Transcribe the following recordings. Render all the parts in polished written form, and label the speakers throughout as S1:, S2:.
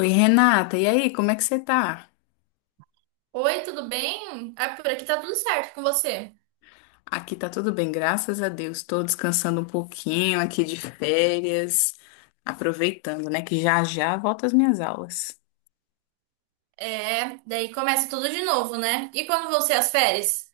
S1: Oi, Renata, e aí, como é que você tá?
S2: Oi, tudo bem? Ah, por aqui tá tudo certo com você.
S1: Aqui tá tudo bem, graças a Deus. Tô descansando um pouquinho aqui de férias, aproveitando, né, que já já volto às minhas aulas.
S2: É, daí começa tudo de novo, né? E quando vão ser as férias?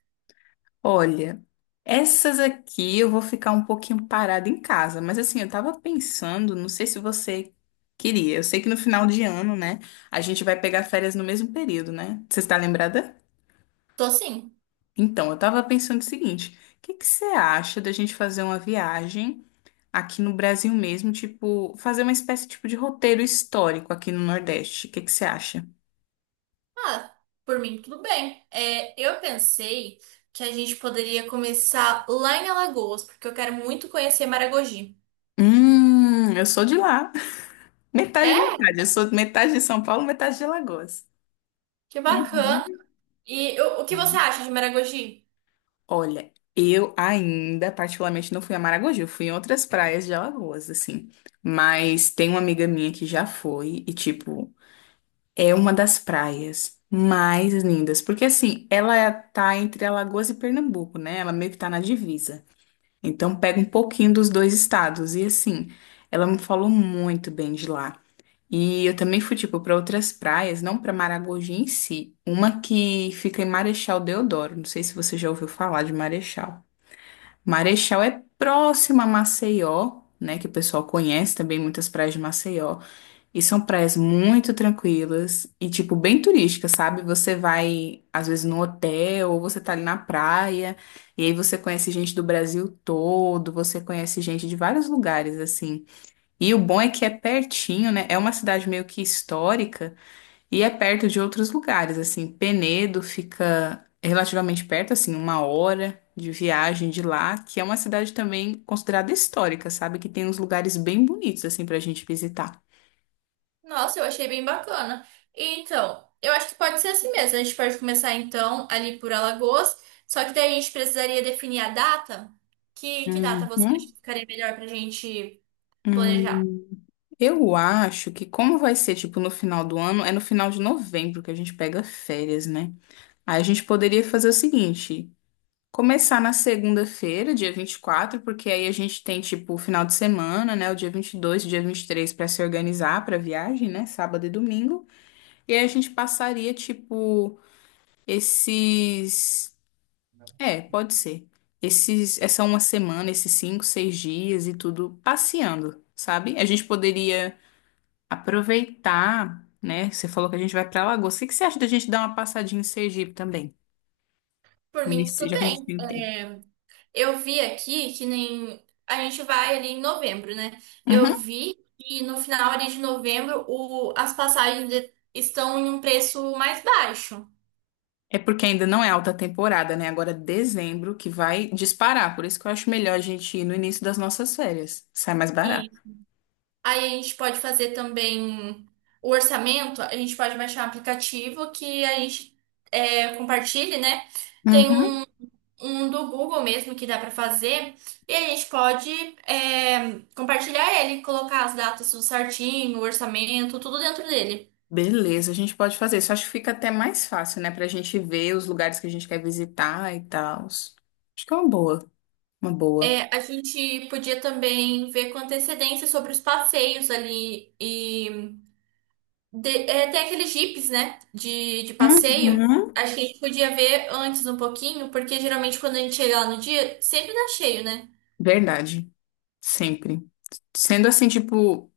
S1: Olha, essas aqui eu vou ficar um pouquinho parada em casa, mas assim, eu tava pensando, não sei se você queria. Eu sei que no final de ano, né, a gente vai pegar férias no mesmo período, né? Você está lembrada?
S2: Tô sim.
S1: Então, eu tava pensando o seguinte: o que que você acha da gente fazer uma viagem aqui no Brasil mesmo, tipo, fazer uma espécie tipo de roteiro histórico aqui no Nordeste? O que que você acha?
S2: Ah, por mim tudo bem. É, eu pensei que a gente poderia começar lá em Alagoas, porque eu quero muito conhecer Maragogi.
S1: Eu sou de lá. Metade,
S2: É?
S1: metade. Eu sou metade de São Paulo, metade de Alagoas.
S2: Que bacana.
S1: Uhum.
S2: E o que você acha de Maragogi?
S1: Olha, eu ainda particularmente não fui a Maragogi, eu fui em outras praias de Alagoas, assim. Mas tem uma amiga minha que já foi e, tipo, é uma das praias mais lindas. Porque, assim, ela tá entre Alagoas e Pernambuco, né? Ela meio que tá na divisa. Então pega um pouquinho dos dois estados. E assim, ela me falou muito bem de lá. E eu também fui, tipo, para outras praias, não para Maragogi em si. Uma que fica em Marechal Deodoro. Não sei se você já ouviu falar de Marechal. Marechal é próximo a Maceió, né? Que o pessoal conhece também muitas praias de Maceió. E são praias muito tranquilas e, tipo, bem turísticas, sabe? Você vai, às vezes, no hotel ou você tá ali na praia e aí você conhece gente do Brasil todo, você conhece gente de vários lugares, assim. E o bom é que é pertinho, né? É uma cidade meio que histórica e é perto de outros lugares, assim. Penedo fica relativamente perto, assim, uma hora de viagem de lá, que é uma cidade também considerada histórica, sabe? Que tem uns lugares bem bonitos, assim, pra gente visitar.
S2: Nossa, eu achei bem bacana. E, então, eu acho que pode ser assim mesmo. A gente pode começar então ali por Alagoas, só que daí a gente precisaria definir a data. Que data
S1: Uhum.
S2: você acha que ficaria melhor pra gente planejar?
S1: Hum, eu acho que como vai ser, tipo, no final do ano, é no final de novembro que a gente pega férias, né? Aí a gente poderia fazer o seguinte, começar na segunda-feira, dia 24, porque aí a gente tem, tipo, o final de semana, né? O dia 22, o dia 23, para se organizar para viagem, né? Sábado e domingo. E aí a gente passaria, tipo, esses... É, pode ser. Essa uma semana, esses cinco, seis dias e tudo passeando, sabe? A gente poderia aproveitar, né? Você falou que a gente vai pra Alagoas. O que que você acha da gente dar uma passadinha em Sergipe também?
S2: Por mim,
S1: Nesse,
S2: tudo
S1: já que a gente
S2: bem.
S1: tem tempo.
S2: É, eu vi aqui que nem a gente vai ali em novembro, né? Eu
S1: Uhum.
S2: vi que no final ali de novembro as passagens de- estão em um preço mais baixo.
S1: É porque ainda não é alta temporada, né? Agora é dezembro que vai disparar. Por isso que eu acho melhor a gente ir no início das nossas férias. Sai mais
S2: E
S1: barato.
S2: aí a gente pode fazer também o orçamento, a gente pode baixar um aplicativo que a gente compartilhe, né? Tem
S1: Uhum.
S2: um do Google mesmo que dá para fazer, e a gente pode compartilhar ele, colocar as datas tudo certinho, o orçamento, tudo dentro dele.
S1: Beleza, a gente pode fazer isso. Acho que fica até mais fácil, né? Pra gente ver os lugares que a gente quer visitar e tal. Acho que é uma boa. Uma boa.
S2: É, a gente podia também ver com antecedência sobre os passeios ali e de- é, tem aqueles jipes, né, de passeio.
S1: Uhum.
S2: Acho que a gente podia ver antes um pouquinho, porque geralmente quando a gente chega lá no dia, sempre dá cheio, né?
S1: Verdade. Sempre. Sendo assim, tipo.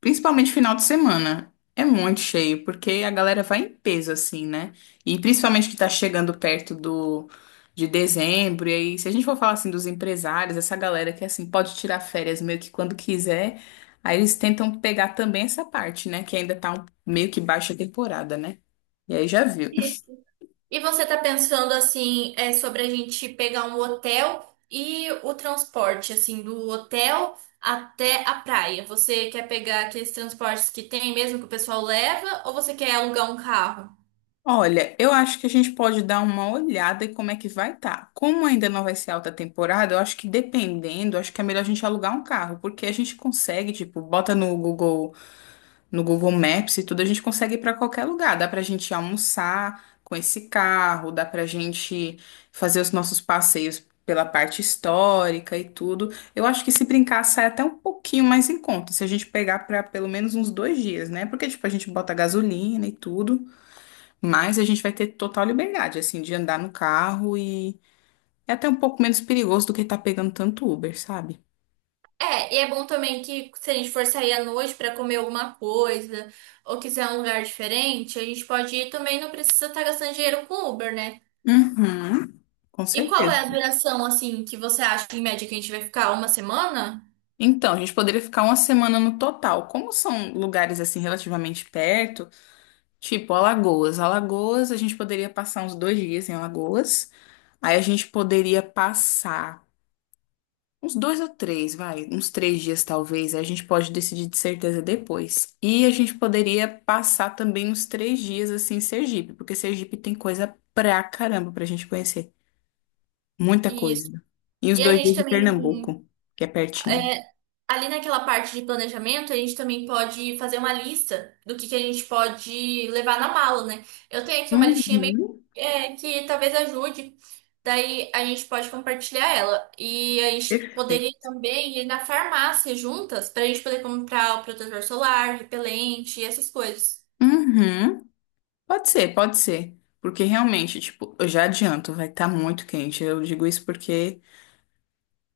S1: Principalmente final de semana. É muito cheio, porque a galera vai em peso, assim, né? E principalmente que tá chegando perto do, de dezembro. E aí, se a gente for falar assim dos empresários, essa galera que assim pode tirar férias meio que quando quiser, aí eles tentam pegar também essa parte, né? Que ainda tá meio que baixa temporada, né? E aí já viu.
S2: E e você tá pensando assim, é, sobre a gente pegar um hotel e o transporte, assim, do hotel até a praia. Você quer pegar aqueles transportes que tem mesmo que o pessoal leva, ou você quer alugar um carro?
S1: Olha, eu acho que a gente pode dar uma olhada em como é que vai estar. Como ainda não vai ser alta temporada, eu acho que dependendo, acho que é melhor a gente alugar um carro, porque a gente consegue, tipo, bota no Google, no Google Maps e tudo, a gente consegue ir para qualquer lugar. Dá pra gente almoçar com esse carro, dá pra gente fazer os nossos passeios pela parte histórica e tudo. Eu acho que se brincar sai até um pouquinho mais em conta, se a gente pegar para pelo menos uns dois dias, né? Porque, tipo, a gente bota gasolina e tudo. Mas a gente vai ter total liberdade, assim, de andar no carro e é até um pouco menos perigoso do que estar pegando tanto Uber, sabe?
S2: É, e é bom também que se a gente for sair à noite pra comer alguma coisa ou quiser um lugar diferente, a gente pode ir também, não precisa estar gastando dinheiro com Uber, né?
S1: Uhum. Com
S2: E qual
S1: certeza.
S2: é a duração, assim, que você acha em média que a gente vai ficar uma semana?
S1: Então, a gente poderia ficar uma semana no total. Como são lugares assim relativamente perto, tipo Alagoas. Alagoas, a gente poderia passar uns dois dias em Alagoas. Aí a gente poderia passar uns dois ou três, vai, uns três dias talvez. A gente pode decidir de certeza depois. E a gente poderia passar também uns três dias assim em Sergipe, porque Sergipe tem coisa pra caramba pra gente conhecer. Muita
S2: Isso.
S1: coisa. E os
S2: E a
S1: dois
S2: gente
S1: dias de
S2: também
S1: Pernambuco, que é pertinho.
S2: é, ali naquela parte de planejamento, a gente também pode fazer uma lista do que a gente pode levar na mala, né? Eu tenho aqui uma listinha bem,
S1: Uhum.
S2: é, que talvez ajude. Daí a gente pode compartilhar ela. E a gente poderia
S1: Perfeito.
S2: também ir na farmácia juntas para a gente poder comprar o protetor solar, repelente, essas coisas.
S1: Uhum. Pode ser, pode ser. Porque realmente, tipo, eu já adianto, vai estar muito quente. Eu digo isso porque.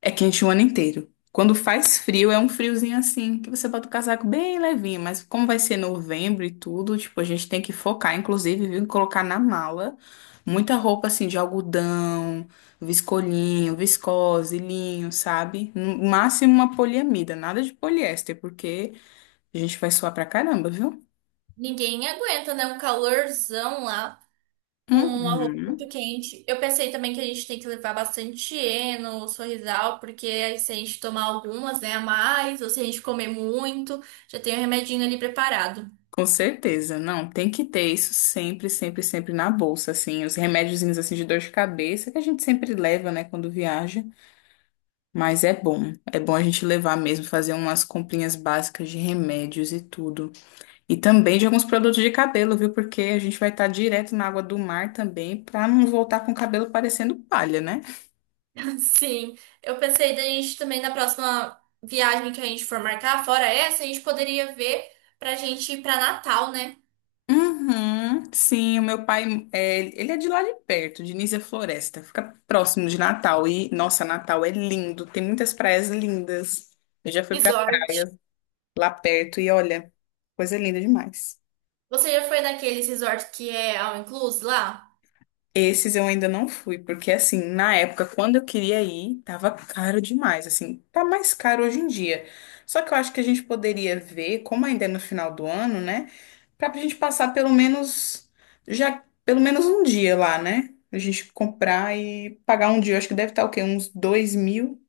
S1: É quente o ano inteiro. Quando faz frio, é um friozinho assim, que você bota o casaco bem levinho, mas como vai ser novembro e tudo, tipo, a gente tem que focar, inclusive, viu, em colocar na mala muita roupa assim de algodão, viscolinho, viscose, linho, sabe? No máximo uma poliamida, nada de poliéster, porque a gente vai suar pra caramba, viu?
S2: Ninguém aguenta, né? Um calorzão lá com uma roupa muito
S1: Uhum.
S2: quente. Eu pensei também que a gente tem que levar bastante Eno, Sorrisal, porque aí se a gente tomar algumas, né, a mais, ou se a gente comer muito, já tem o remedinho ali preparado.
S1: Com certeza, não, tem que ter isso sempre, sempre, sempre na bolsa, assim, os remédiozinhos assim de dor de cabeça que a gente sempre leva, né, quando viaja, mas é bom a gente levar mesmo, fazer umas comprinhas básicas de remédios e tudo. E também de alguns produtos de cabelo, viu? Porque a gente vai estar direto na água do mar também, pra não voltar com o cabelo parecendo palha, né?
S2: Sim, eu pensei da gente também na próxima viagem que a gente for marcar, fora essa, a gente poderia ver pra gente ir pra Natal, né?
S1: Uhum, sim, o meu pai, é, ele é de lá de perto, de Nísia Floresta, fica próximo de Natal. E, nossa, Natal é lindo, tem muitas praias lindas. Eu já fui pra
S2: Resort.
S1: praia lá perto e olha, coisa linda demais.
S2: Você já foi naqueles resort que é all inclusive lá?
S1: Esses eu ainda não fui, porque assim, na época, quando eu queria ir, tava caro demais, assim, tá mais caro hoje em dia. Só que eu acho que a gente poderia ver, como ainda é no final do ano, né? Pra gente passar pelo menos já pelo menos um dia lá, né? A gente comprar e pagar um dia. Eu acho que deve estar o quê? Uns dois mil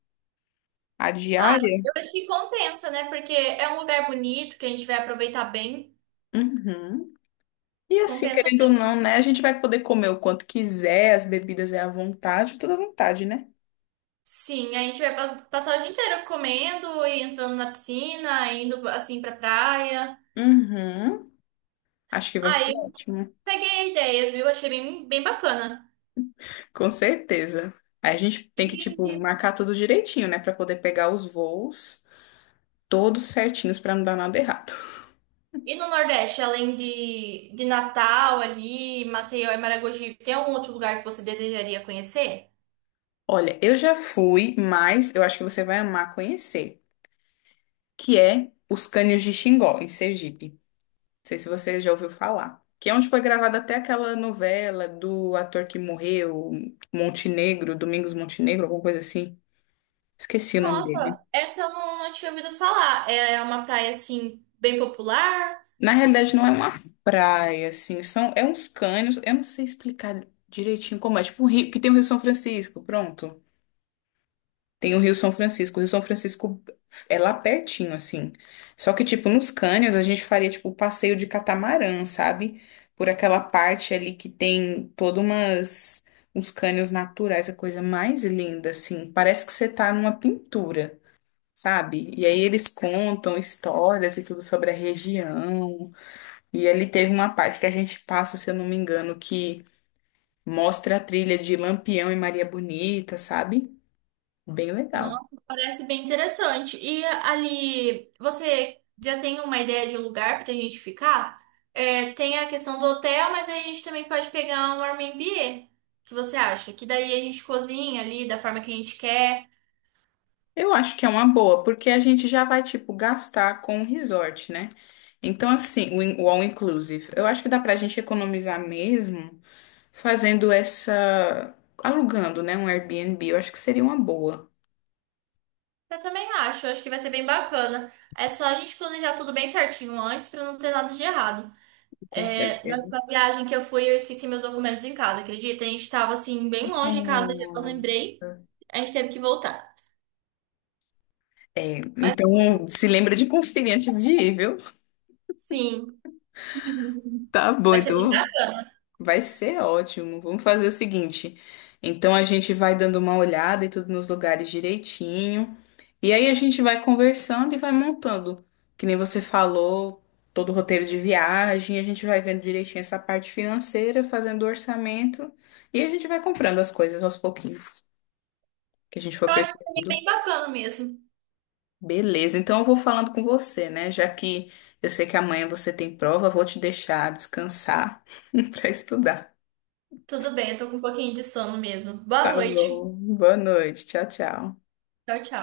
S1: a
S2: Ah,
S1: diária?
S2: eu acho que compensa, né? Porque é um lugar bonito que a gente vai aproveitar bem.
S1: Uhum. E assim,
S2: Compensa.
S1: querendo ou não, né? A gente vai poder comer o quanto quiser, as bebidas é à vontade, tudo à vontade, né?
S2: Sim, a gente vai passar o dia inteiro comendo e entrando na piscina, indo assim pra praia.
S1: Uhum. Acho que vai
S2: Aí
S1: ser ótimo.
S2: peguei a ideia, viu? Achei bem bacana.
S1: Com certeza. Aí a gente tem que, tipo,
S2: E,
S1: marcar tudo direitinho, né? Pra poder pegar os voos todos certinhos pra não dar nada errado.
S2: e no Nordeste, além de Natal ali, Maceió e Maragogi, tem algum outro lugar que você desejaria conhecer?
S1: Olha, eu já fui, mas eu acho que você vai amar conhecer, que é os Cânions de Xingó, em Sergipe. Não sei se você já ouviu falar. Que é onde foi gravada até aquela novela do ator que morreu, Montenegro, Domingos Montenegro, alguma coisa assim. Esqueci o nome
S2: Nossa,
S1: dele.
S2: essa eu não tinha ouvido falar. É uma praia assim, bem popular.
S1: Na realidade, não é uma praia, assim, são, é uns cânions, eu não sei explicar direitinho como é, tipo um rio, que tem o Rio São Francisco, pronto. Tem o Rio São Francisco. O Rio São Francisco é lá pertinho, assim. Só que, tipo, nos cânions a gente faria, tipo, o passeio de catamarã, sabe? Por aquela parte ali que tem todas umas... uns cânions naturais, a coisa mais linda, assim. Parece que você tá numa pintura, sabe? E aí eles contam histórias e tudo sobre a região. E ali teve uma parte que a gente passa, se eu não me engano, que mostra a trilha de Lampião e Maria Bonita, sabe? Bem legal.
S2: Nossa, parece bem interessante. E ali, você já tem uma ideia de um lugar pra gente ficar? É, tem a questão do hotel, mas aí a gente também pode pegar um Airbnb. O que você acha? Que daí a gente cozinha ali da forma que a gente quer.
S1: Eu acho que é uma boa, porque a gente já vai, tipo, gastar com o resort, né? Então, assim, o all inclusive. Eu acho que dá pra gente economizar mesmo fazendo essa, alugando, né? Um Airbnb. Eu acho que seria uma boa,
S2: Eu também acho, acho que vai ser bem bacana. É só a gente planejar tudo bem certinho antes pra não ter nada de errado.
S1: com
S2: É, na
S1: certeza.
S2: última viagem que eu fui, eu esqueci meus documentos em casa, acredita? A gente tava assim, bem longe de casa, já não lembrei.
S1: Nossa.
S2: A gente teve que voltar.
S1: É,
S2: Mas
S1: então, se lembra de conferir antes de ir, viu?
S2: sim.
S1: Tá bom,
S2: Vai ser bem
S1: então.
S2: bacana.
S1: Vai ser ótimo. Vamos fazer o seguinte. Então a gente vai dando uma olhada e tudo nos lugares direitinho. E aí a gente vai conversando e vai montando. Que nem você falou, todo o roteiro de viagem, a gente vai vendo direitinho essa parte financeira, fazendo o orçamento e a gente vai comprando as coisas aos pouquinhos que a gente
S2: Eu
S1: for
S2: acho que vai ser
S1: precisando.
S2: bem bacana mesmo.
S1: Beleza. Então eu vou falando com você, né? Já que eu sei que amanhã você tem prova, eu vou te deixar descansar para estudar.
S2: Tudo bem, eu tô com um pouquinho de sono mesmo.
S1: Tá
S2: Boa noite.
S1: bom. Boa noite. Tchau, tchau.
S2: Tchau, tchau.